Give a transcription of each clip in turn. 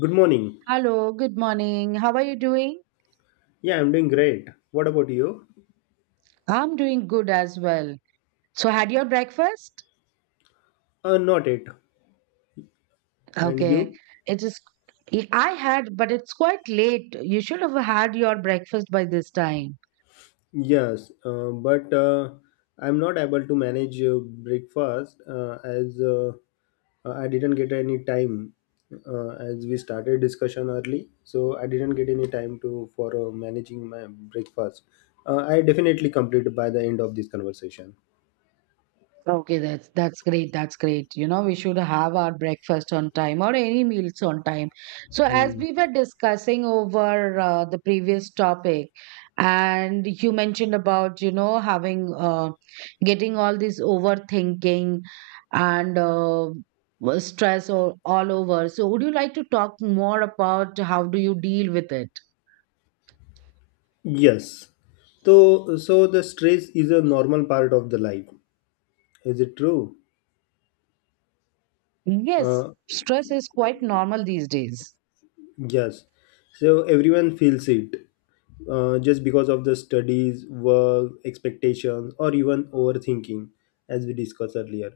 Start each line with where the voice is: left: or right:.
left: Good morning.
right: Hello, good morning. How are you doing?
left: Yeah, I'm doing great. What about you?
right: I'm doing good as well. So, had your breakfast?
left: Not it. And
right: Okay.
left: you?
right: It is, I had, but it's quite late. You should have had your breakfast by this time.
left: Yes, but I'm not able to manage breakfast as I didn't get any time as we started discussion early. So I didn't get any time to for managing my breakfast. I definitely complete by the end of this conversation.
right: Okay, that's great. That's great. You know, we should have our breakfast on time or any meals on time. So, as
left: Hmm.
right: we were discussing over the previous topic, and you mentioned about having getting all this overthinking and stress all over. So, would you like to talk more about how do you deal with it?
left: Yes. So the stress is a normal part of the life. Is it true?
right: Yes,
left: Uh,
right: stress is quite normal these days.
left: Yes, so everyone feels it just because of the studies, work, expectations, or even overthinking, as we discussed earlier.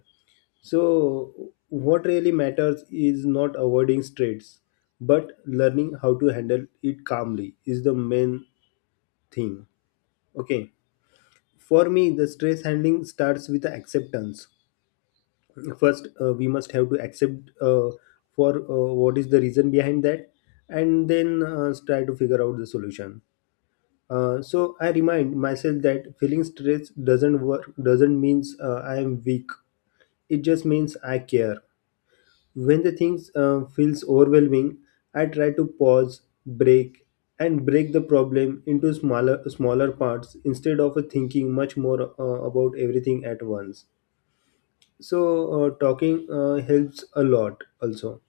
left: So, what really matters is not avoiding stress, but learning how to handle it calmly is the main thing. Okay, for me, the stress handling starts with the acceptance. First, we must have to accept for what is the reason behind that, and then try to figure out the solution. So I remind myself that feeling stress doesn't means I am weak. It just means I care. When the things feels overwhelming, I try to pause, break, and break the problem into smaller parts instead of thinking much more about everything at once. So talking helps a lot also.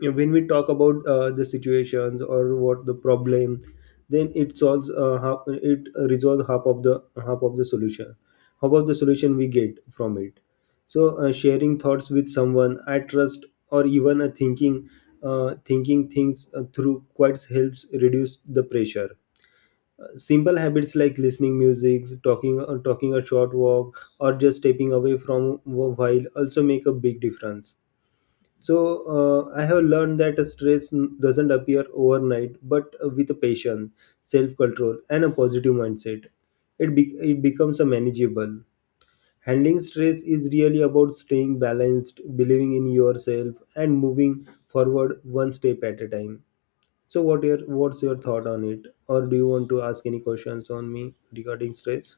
left: Yeah, when we talk about the situations or what the problem, then it it resolves half of the solution, we get from it. So sharing thoughts with someone I trust, or even a thinking thinking things through, quite helps reduce the pressure. Simple habits like listening music, talking a short walk, or just stepping away from a while also make a big difference. So I have learned that doesn't appear overnight, but with a patience, self-control, and a positive mindset, it becomes a manageable. Handling stress is really about staying balanced, believing in yourself, and moving forward one step at a time. So what's your thought on it, or do you want to ask any questions on me regarding stress?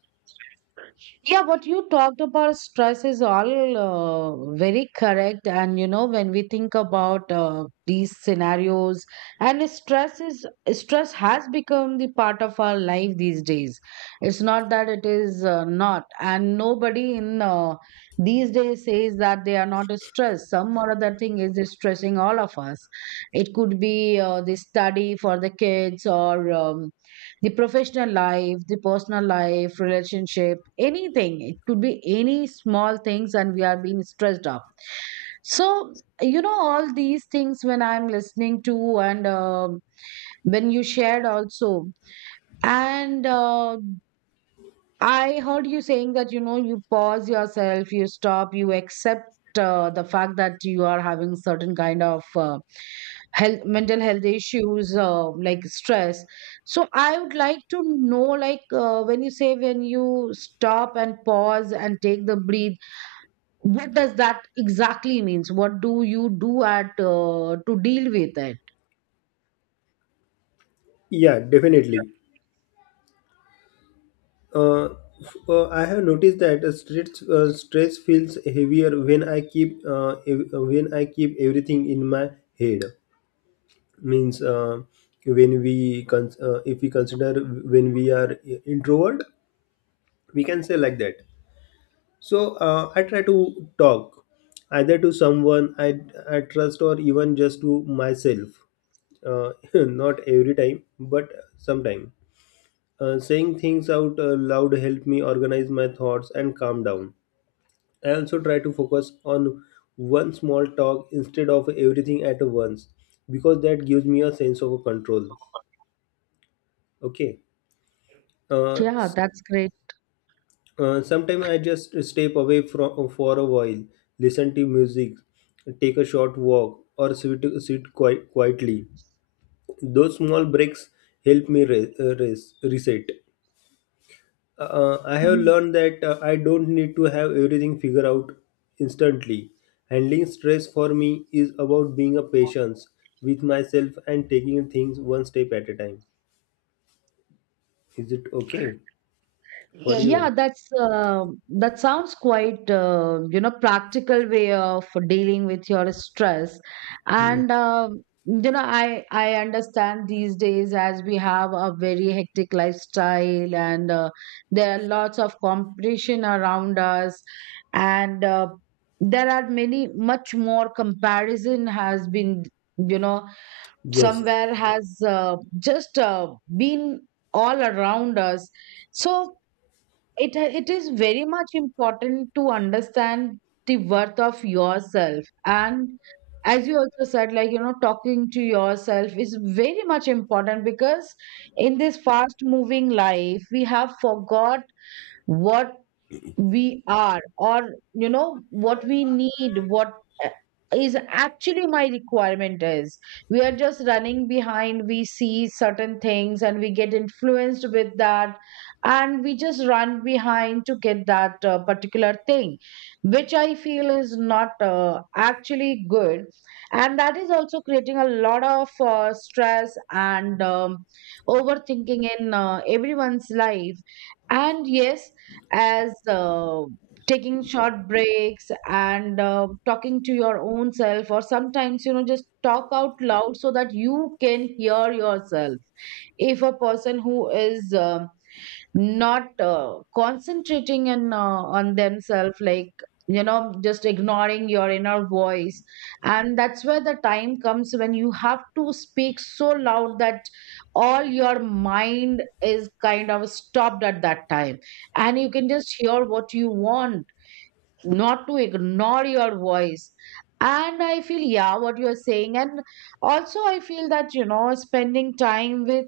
right: Yeah, what you talked about stress is all very correct. And, you know, when we think about these scenarios, and stress has become the part of our life these days. It's not that it is not. And nobody in these days says that they are not stressed. Some or other thing is stressing all of us. It could be the study for the kids or the professional life, the personal life, relationship, anything. It could be any small things, and we are being stressed up. So, you know, all these things when I'm listening to, and when you shared also, and I heard you saying that you know you pause yourself, you stop, you accept the fact that you are having certain kind of health, mental health issues like stress. So I would like to know, like when you say when you stop and pause and take the breathe, what does that exactly means? What do you do at to deal with it?
left: Yeah, definitely. Uh, I have noticed that stress feels heavier when I when I keep everything in my head. Means, when if we consider, when we are introvert, we can say like that. So I try to talk either to someone I trust or even just to myself. Not every time, but sometime. Saying things out loud help me organize my thoughts and calm down. I also try to focus on one small talk instead of everything at once, because that gives me a sense of control. Okay. Uh,
right: Yeah,
left: s-
right: that's great.
left: Sometimes I just step away from for a while, listen to music, take a short walk, or sit quite quietly. Those small breaks help me reset. I have learned that I don't need to have everything figured out instantly. Handling stress for me is about being a patient with myself and taking things one step at a time. Is it okay for
right: Yeah,
left: you?
right: that's that sounds quite you know practical way of dealing with your stress, and you know I understand these days as we have a very hectic lifestyle and there are lots of competition around us, and there are many much more comparison has been you know
left: Yes.
right: somewhere has just been all around us, so it is very much important to understand the worth of yourself, and as you also said, like you know, talking to yourself is very much important because in this fast moving life we have forgot what we are, or you know what we need, what uh, is actually my requirement is, we are just running behind, we see certain things and we get influenced with that, and we just run behind to get that particular thing, which I feel is not actually good. And that is also creating a lot of stress and overthinking in everyone's life. And yes, as taking short breaks and talking to your own self, or sometimes you know just talk out loud so that you can hear yourself. If a person who is not concentrating and on themselves, like you know, just ignoring your inner voice, and that's where the time comes when you have to speak so loud that all your mind is kind of stopped at that time, and you can just hear what you want, not to ignore your voice. And I feel yeah what you are saying, and also I feel that you know spending time with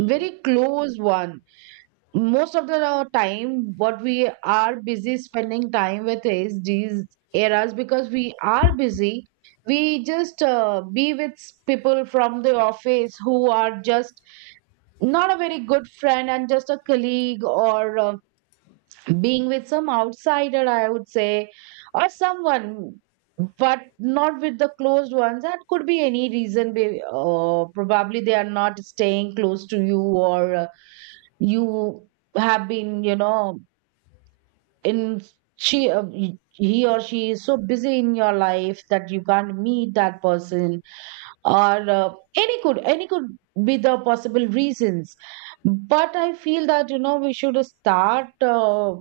right: very close one. Most of the time, what we are busy spending time with is these eras because we are busy. We just be with people from the office who are just not a very good friend and just a colleague, or being with some outsider, I would say, or someone, but not with the closed ones. That could be any reason. Be, probably they are not staying close to you or. You have been you know in he or she is so busy in your life that you can't meet that person, or any could be the possible reasons. But I feel that you know we should start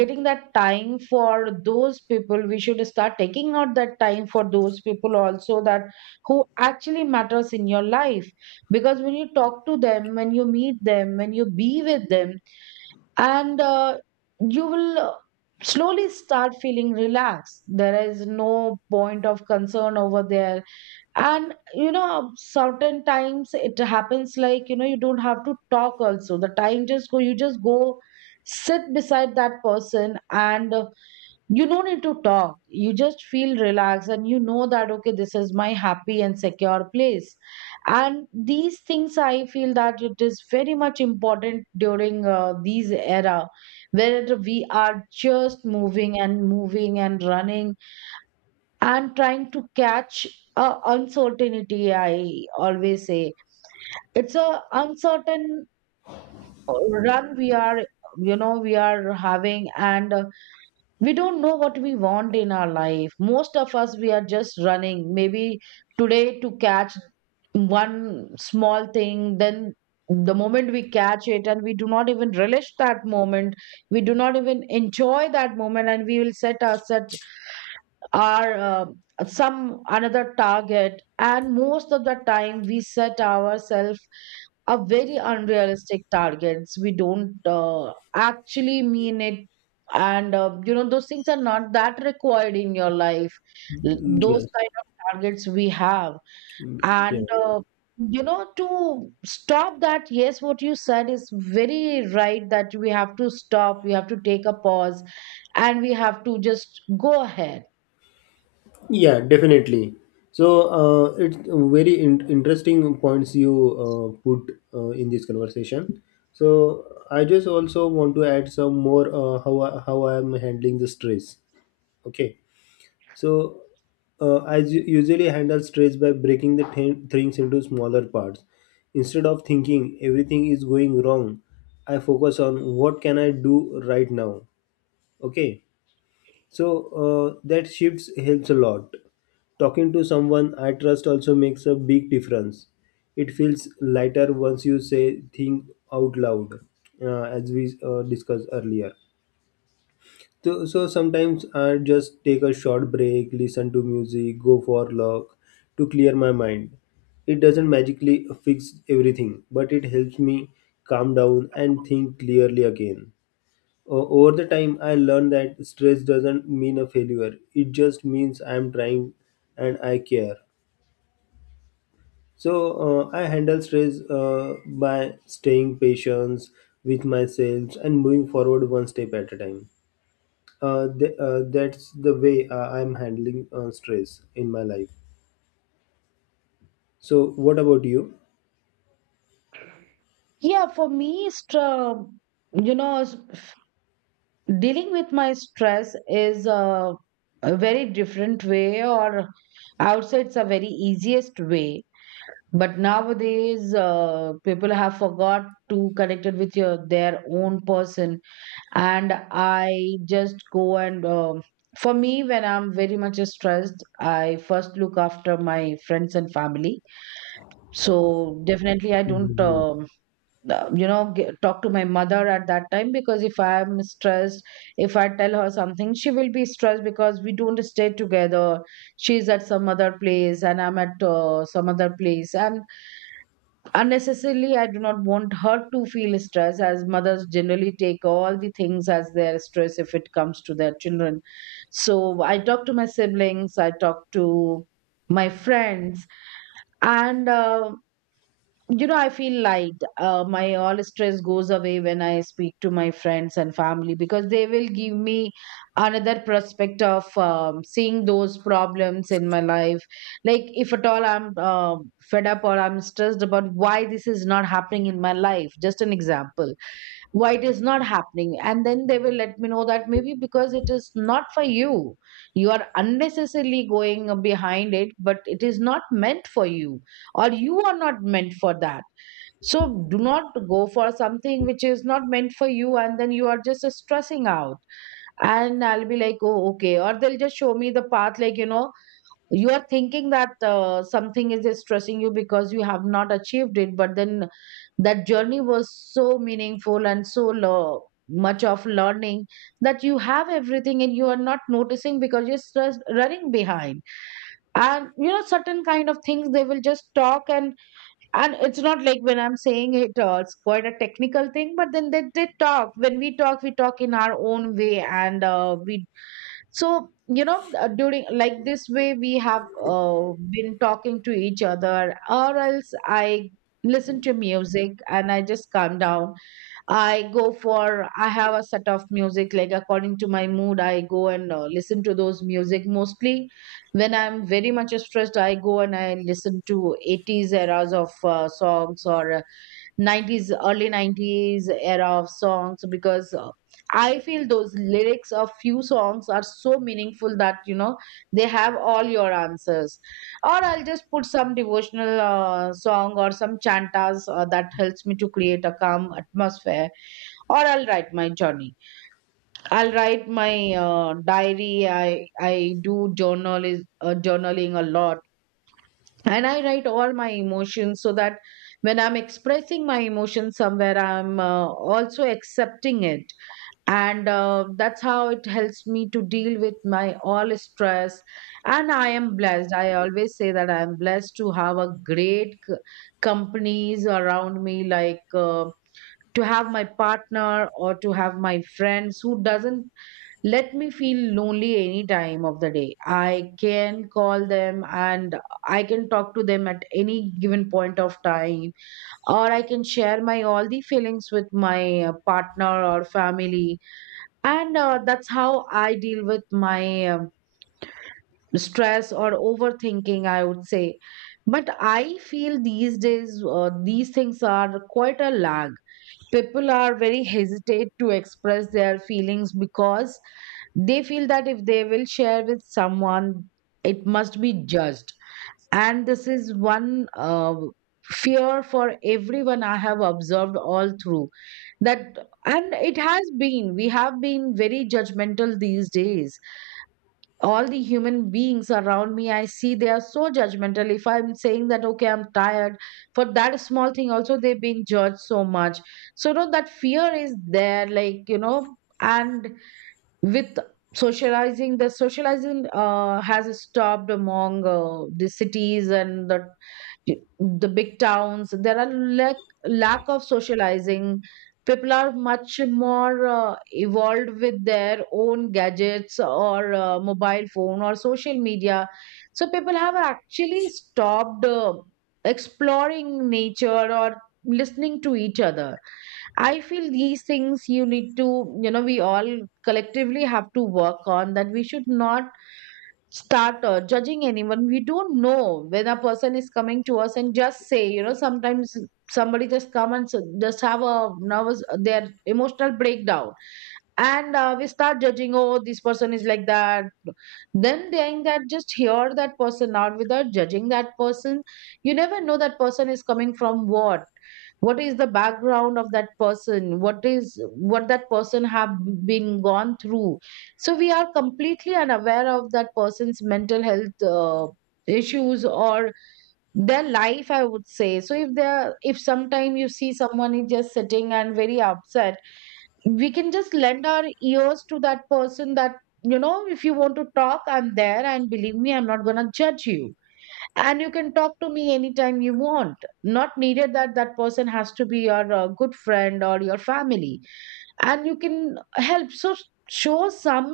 right: getting that time for those people, we should start taking out that time for those people also, that who actually matters in your life, because when you talk to them, when you meet them, when you be with them, and you will slowly start feeling relaxed, there is no point of concern over there. And you know, certain times it happens like you know you don't have to talk also, the time just go, you just go sit beside that person, and you don't need to talk, you just feel relaxed and you know that okay, this is my happy and secure place. And these things I feel that it is very much important during these era, where we are just moving and moving and running and trying to catch a uncertainty, I always say it's a uncertain run we are, you know we are having. And we don't know what we want in our life, most of us we are just running, maybe today to catch one small thing, then the moment we catch it and we do not even relish that moment, we do not even enjoy that moment, and we will set our some another target. And most of the time we set ourselves are very unrealistic targets. We don't actually mean it. And, you know, those things are not that required in your life.
left: Mm,
right: Those
left: yes.
right: kind of targets we have.
left: Mm. Yeah.
right: And, you know, to stop that, yes, what you said is very right, that we have to stop, we have to take a pause, and we have to just go ahead.
left: Yeah. Definitely. So it's very interesting points you put in this conversation. So I just also want to add some more, how I am handling the stress. Okay, so I usually handle stress by breaking the things into smaller parts. Instead of thinking everything is going wrong, I focus on what can I do right now. Okay, so that shifts helps a lot. Talking to someone I trust also makes a big difference. It feels lighter once you say things out loud, as we discussed earlier. So sometimes I just take a short break, listen to music, go for a walk to clear my mind. It doesn't magically fix everything, but it helps me calm down and think clearly again. Over the time, I learned that stress doesn't mean a failure. It just means I'm trying and I care. So I handle stress by staying patient with myself and moving forward one step at a time. That's the way I'm handling stress in my life. So what about you?
right: Yeah, for me, it's, you know, dealing with my stress is a very different way, or outside's a very easiest way, but nowadays people have forgot to connect it with your their own person, and I just go and for me when I'm very much stressed I first look after my friends and family. So definitely I don't
left: Mhm.
right: you know talk to my mother at that time, because if I am stressed, if I tell her something she will be stressed, because we don't stay together, she's at some other place and I'm at some other place, and unnecessarily I do not want her to feel stress. As mothers generally take all the things as their stress if it comes to their children. So I talk to my siblings, I talk to my friends, and you know I feel like my all stress goes away when I speak to my friends and family, because they will give me another prospect of seeing those problems in my life. Like if at all I'm fed up or I'm stressed about why this is not happening in my life, just an example, why it is not happening, and then they will let me know that maybe because it is not for you, you are unnecessarily going behind it but it is not meant for you, or you are not meant for that. So do not go for something which is not meant for you, and then you are just stressing out. And I'll be like, oh, okay. Or they'll just show me the path, like, you know, you are thinking that something is stressing you because you have not achieved it. But then that journey was so meaningful and so much of learning, that you have everything and you are not noticing because you're stressed, running behind. And, you know, certain kind of things they will just talk and it's not like when I'm saying it it's quite a technical thing but then they talk when we talk in our own way and we so you know during like this way we have been talking to each other or else I listen to music and I just calm down. I go for I have a set of music like according to my mood I go and listen to those music mostly when I'm very much stressed I go and I listen to 80s eras of songs or 90s early 90s era of songs because I feel those lyrics of few songs are so meaningful that you know they have all your answers. Or I'll just put some devotional song or some chantas that helps me to create a calm atmosphere. Or I'll write my journey, I'll write my diary, I do journal, journaling a lot. And I write all my emotions so that when I'm expressing my emotions somewhere I'm also accepting it. And that's how it helps me to deal with my all stress. And I am blessed, I always say that I am blessed to have a great companies around me, like to have my partner or to have my friends who doesn't let me feel lonely any time of the day. I can call them and I can talk to them at any given point of time, or I can share my all the feelings with my partner or family. And that's how I deal with my stress or overthinking, I would say. But I feel these days these things are quite a lag. People are very hesitate to express their feelings because they feel that if they will share with someone, it must be judged. And this is one fear for everyone I have observed all through that, and it has been, we have been very judgmental these days. All the human beings around me, I see they are so judgmental. If I'm saying that, okay, I'm tired, for that small thing, also they're being judged so much. So, no, that fear is there, like, you know, and with socializing the socializing has stopped among the cities and the big towns. There are lack, lack of socializing. People are much more evolved with their own gadgets or mobile phone or social media, so people have actually stopped exploring nature or listening to each other. I feel these things you need to, you know, we all collectively have to work on that. We should not start judging anyone. We don't know when a person is coming to us and just say, you know, sometimes somebody just come and just have a nervous, their emotional breakdown, and we start judging, oh, this person is like that. Then saying that, just hear that person out without judging that person. You never know that person is coming from what is the background of that person, what is what that person have been gone through. So we are completely unaware of that person's mental health issues or their life, I would say. So if they're if sometime you see someone is just sitting and very upset, we can just lend our ears to that person that, you know, if you want to talk, I'm there and believe me, I'm not going to judge you and you can talk to me anytime you want. Not needed that that person has to be your good friend or your family and you can help. So show some,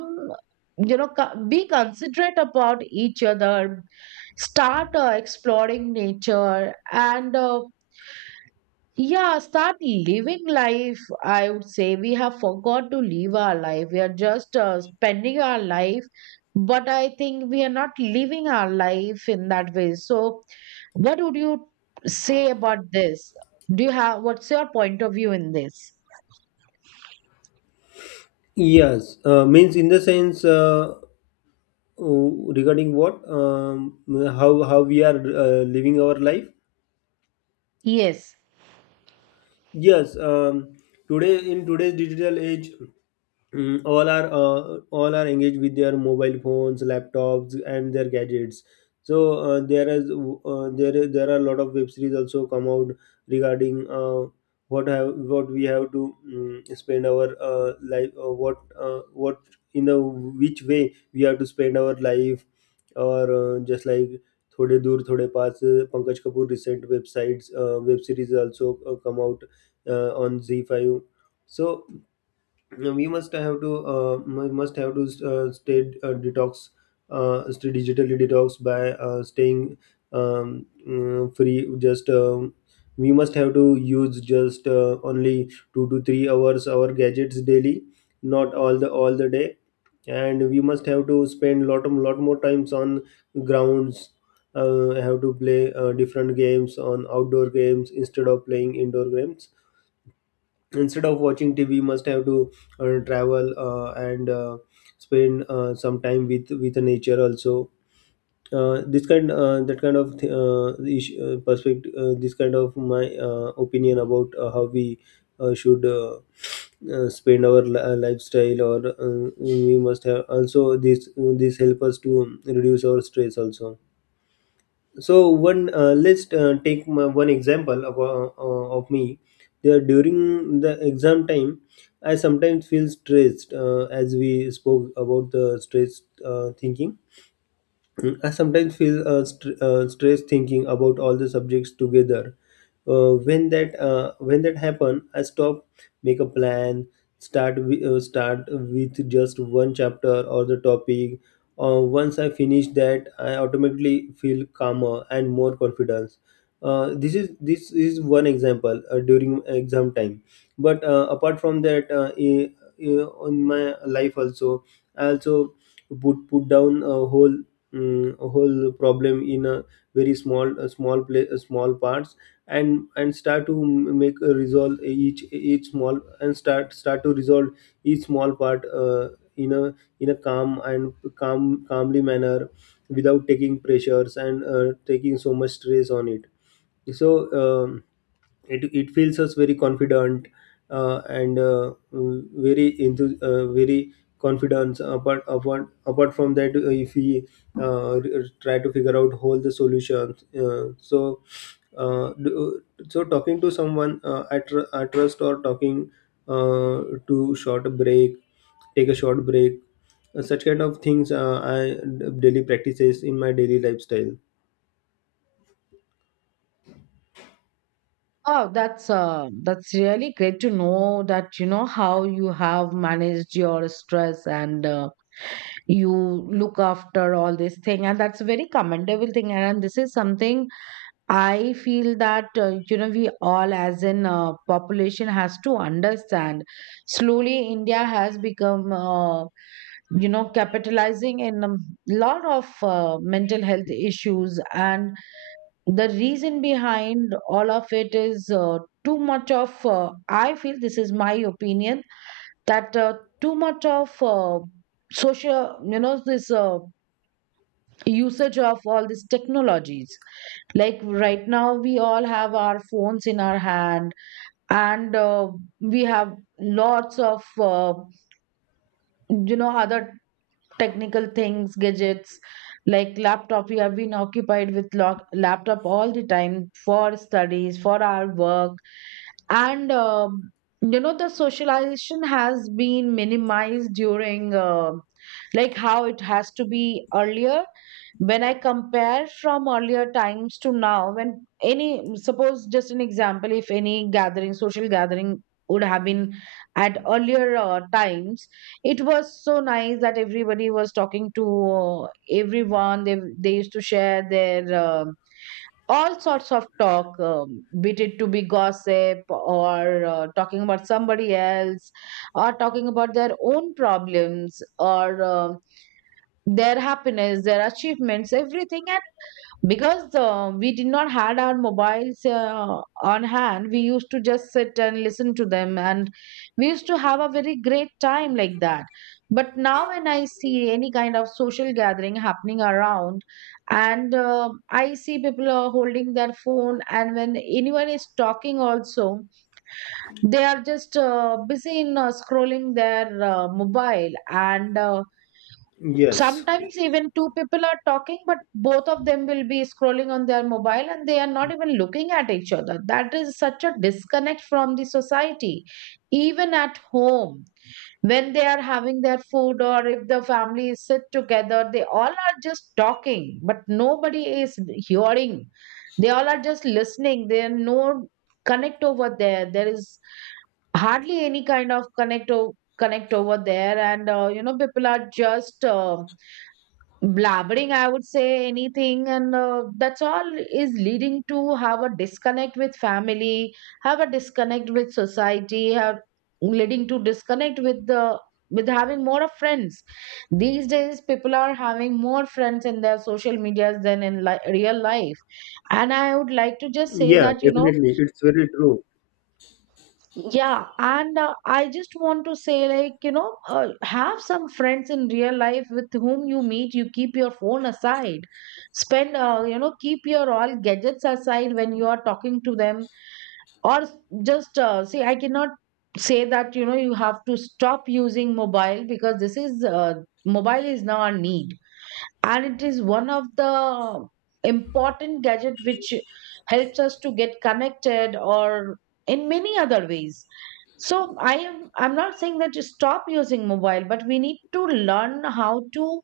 right: you know, be considerate about each other. Start exploring nature and yeah, start living life. I would say we have forgot to live our life. We are just spending our life, but I think we are not living our life in that way. So, what would you say about this? Do you have what's your point of view in this?
left: Yes, means in the sense, regarding what, how we are living our life.
right: Yes.
left: Yes, today in today's digital age, all are engaged with their mobile phones, laptops, and their gadgets. So there are a lot of web series also come out regarding, what we have to spend our life, what in the which way we have to spend our life, or just like. थोड़े दूर थोड़े पास Pankaj Kapoor recent web series also come out on Z5. So we must have to stay stay digitally detox by staying free. Just, we must have to use just only 2 to 3 hours our gadgets daily, not all the day. And we must have to spend lot more times on grounds. Have to play different games on outdoor games, instead of playing indoor games, instead of watching TV. Must have to travel and spend some time with the nature also. This kind That kind of perspective, this kind of my opinion about how we should spend our lifestyle, or we must have also this help us to reduce our stress also. So one, let's take one example of me. There, during the exam time, I sometimes feel stressed, as we spoke about the stress thinking. I sometimes feel stress thinking about all the subjects together. When that happen, I stop, make a plan, start with just one chapter or the topic. Once I finish that, I automatically feel calmer and more confidence. This is one example during exam time. But apart from that, in my life also, I also put down a whole, whole problem in a very small a small play a small parts, and start to make a resolve each small, and start to resolve each small part, in a in a calm and calmly manner, without taking pressures and taking so much stress on it. So um, it feels us very confident, and very into, very confidence. Apart from that, if we try to figure out all the solutions, uh, do- so talking to someone, I trust, or talking to short break take a short break, such kind of things, daily practices in my daily lifestyle.
right: Oh, that's really great to know that you know how you have managed your stress and you look after all this thing, and that's a very commendable thing. And this is something I feel that you know we all, as in population, has to understand. Slowly, India has become you know capitalizing in a lot of mental health issues, and the reason behind all of it is too much of I feel this is my opinion that too much of social you know this usage of all these technologies. Like right now we all have our phones in our hand, and we have lots of you know other technical things gadgets like laptop. We have been occupied with laptop all the time for studies, for our work. And you know the socialization has been minimized during like how it has to be earlier. When I compare from earlier times to now, when any suppose just an example, if any gathering social gathering would have been at earlier times, it was so nice that everybody was talking to everyone. They used to share their all sorts of talk, be it to be gossip or talking about somebody else, or talking about their own problems, or their happiness, their achievements, everything. Because we did not had our mobiles on hand, we used to just sit and listen to them and we used to have a very great time like that. But now when I see any kind of social gathering happening around, and I see people are holding their phone and when anyone is talking also, they are just busy in scrolling their mobile, and
left: Yes.
right: sometimes even two people are talking, but both of them will be scrolling on their mobile and they are not even looking at each other. That is such a disconnect from the society. Even at home, when they are having their food or if the family is sit together, they all are just talking, but nobody is hearing. They all are just listening. There are no connect over there. There is hardly any kind of connect over there, and you know people are just. Blabbering, I would say, anything, and that's all is leading to have a disconnect with family, have a disconnect with society, have leading to disconnect with the with having more of friends. These days people are having more friends in their social medias than in real life. And I would like to just say
left: Yeah,
right: that, you know,
left: definitely, it's very true.
right: yeah, and I just want to say, like, you know, have some friends in real life with whom you meet. You keep your phone aside. Spend, you know, keep your all gadgets aside when you are talking to them. Or s- just see, I cannot say that, you know, you have to stop using mobile, because this is, mobile is now a need and it is one of the important gadget which helps us to get connected or in many other ways. So I am I'm not saying that you stop using mobile, but we need to learn how to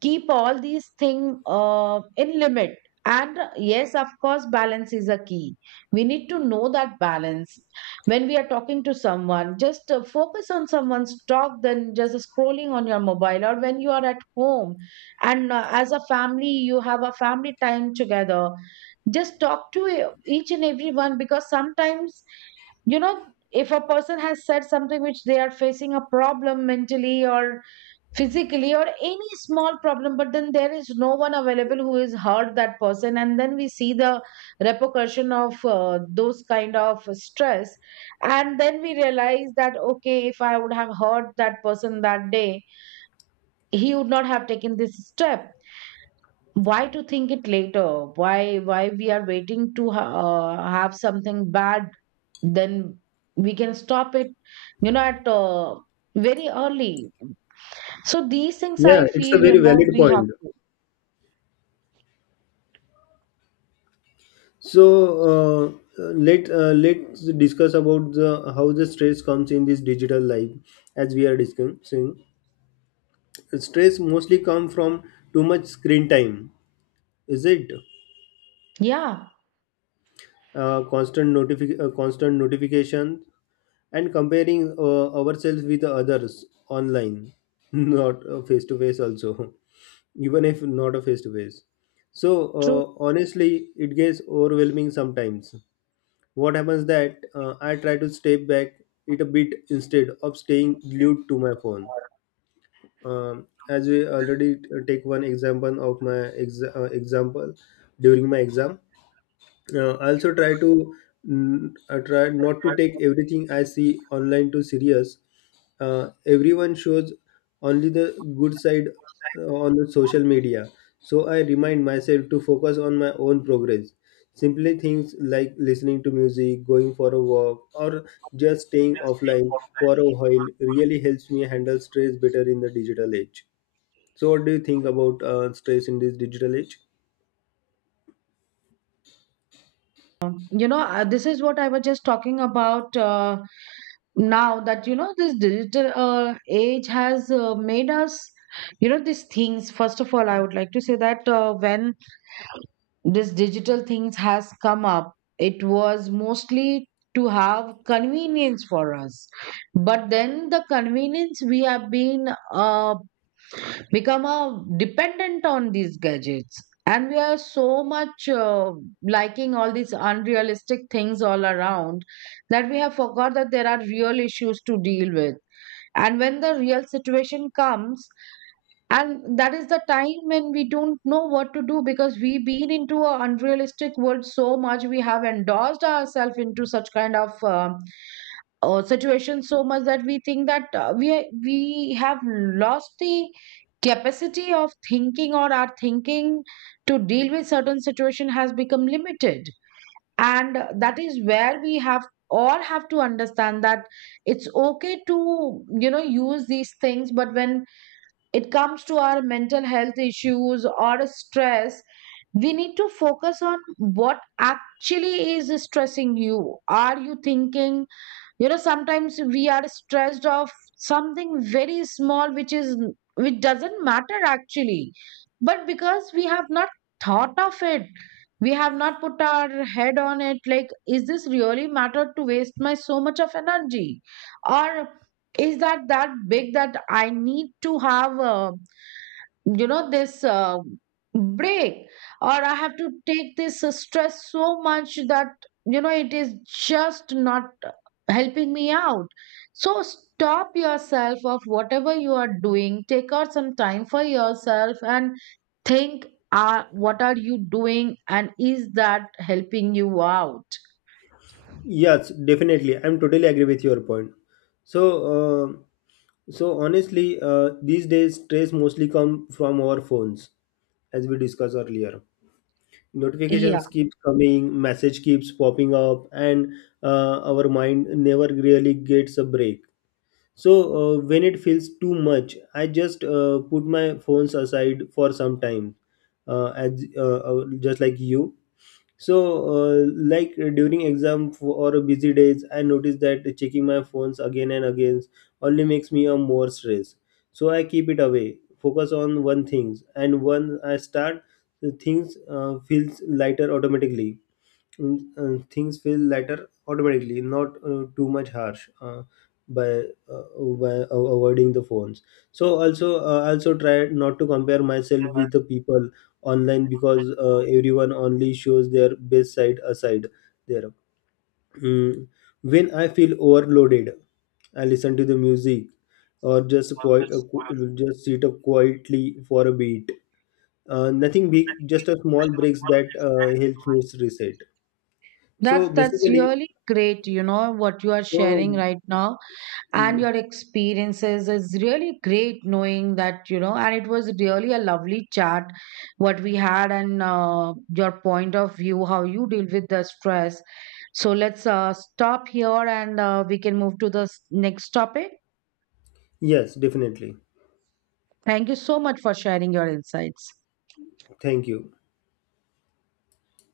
right: keep all these things in limit. And yes, of course, balance is a key. We need to know that balance. When we are talking to someone, just focus on someone's talk than just scrolling on your mobile. Or when you are at home and as a family you have a family time together, just talk to each and everyone. Because sometimes you know if a person has said something which they are facing a problem mentally or physically or any small problem, but then there is no one available who is hurt that person, and then we see the repercussion of those kind of stress. And then we realize that okay, if I would have hurt that person that day, he would not have taken this step. Why to think it later? Why we are waiting to have something bad, then we can stop it, you know, at very early. So these things
left: Yeah,
right: I
left: it's
right: feel,
left: a
right: you
left: very
right: know,
left: valid
right: we have
left: point.
right: to.
left: So uh, let's discuss about the how the stress comes in this digital life, as we are discussing. Stress mostly come from too much screen time, is it?
right: Yeah,
left: Constant notification, and comparing ourselves with others online, not face to face also, even if not a face to face. So
right: true.
left: honestly, it gets overwhelming sometimes. What happens that I try to step back it a bit instead of staying glued to my phone. As we already take one example of example during my exam, uh, I also try to I try not to take everything I see online too serious. Everyone shows only the good side on the social media, so I remind myself to focus on my own progress. Simply things like listening to music, going for a walk, or just staying offline for a while really helps me handle stress better in the digital age. So, what do you think about stress in this digital age?
right: You know, this is what I was just talking about now, that, you know, this digital age has made us, you know, these things. First of all, I would like to say that when this digital things has come up, it was mostly to have convenience for us. But then the convenience we have been become a dependent on these gadgets, and we are so much liking all these unrealistic things all around, that we have forgot that there are real issues to deal with. And when the real situation comes, and that is the time when we don't know what to do, because we've been into an unrealistic world so much, we have endorsed ourselves into such kind of situation so much that we think that we have lost the capacity of thinking, or our thinking to deal with certain situation has become limited. And that is where we have all have to understand that it's okay to, you know, use these things, but when it comes to our mental health issues or stress, we need to focus on what actually is stressing you. Are you thinking, you know, sometimes we are stressed of something very small which is which doesn't matter actually, but because we have not thought of it, we have not put our head on it, like, is this really matter to waste my so much of energy? Or is that big that I need to have you know this break, or I have to take this stress so much that, you know, it is just not helping me out. So stop yourself of whatever you are doing, take out some time for yourself and think what are you doing and is that helping you out.
left: Yes, definitely. I'm totally agree with your point. So, uh, honestly, these days stress mostly come from our phones, as we discussed earlier.
right: Yeah.
left: Notifications keep coming, message keeps popping up, and our mind never really gets a break. So, when it feels too much, I just put my phones aside for some time, as just like you. So like during or busy days, I notice that checking my phones again and again only makes me a more stress. So I keep it away, focus on one things, and when I start, the things feels lighter automatically. Things feel lighter automatically, not too much harsh, by uh, by avoiding the phones. So also I also try not to compare myself with the people online, because everyone only shows their best side aside there. Mm, when I feel overloaded, I listen to the music, or just just sit up quietly for a beat. Nothing big, just a small breaks that helps me reset.
right: that's
left: So
right: that's
left: basically.
right: really great, you know, what you are
left: So,
right: sharing right now, and
left: mm,
right: your experiences is really great, knowing that, you know, and it was really a lovely chat what we had, and your point of view how you deal with the stress. So let's stop here and we can move to the next topic.
left: yes, definitely.
right: Thank you so much for sharing your insights.
left: Thank you.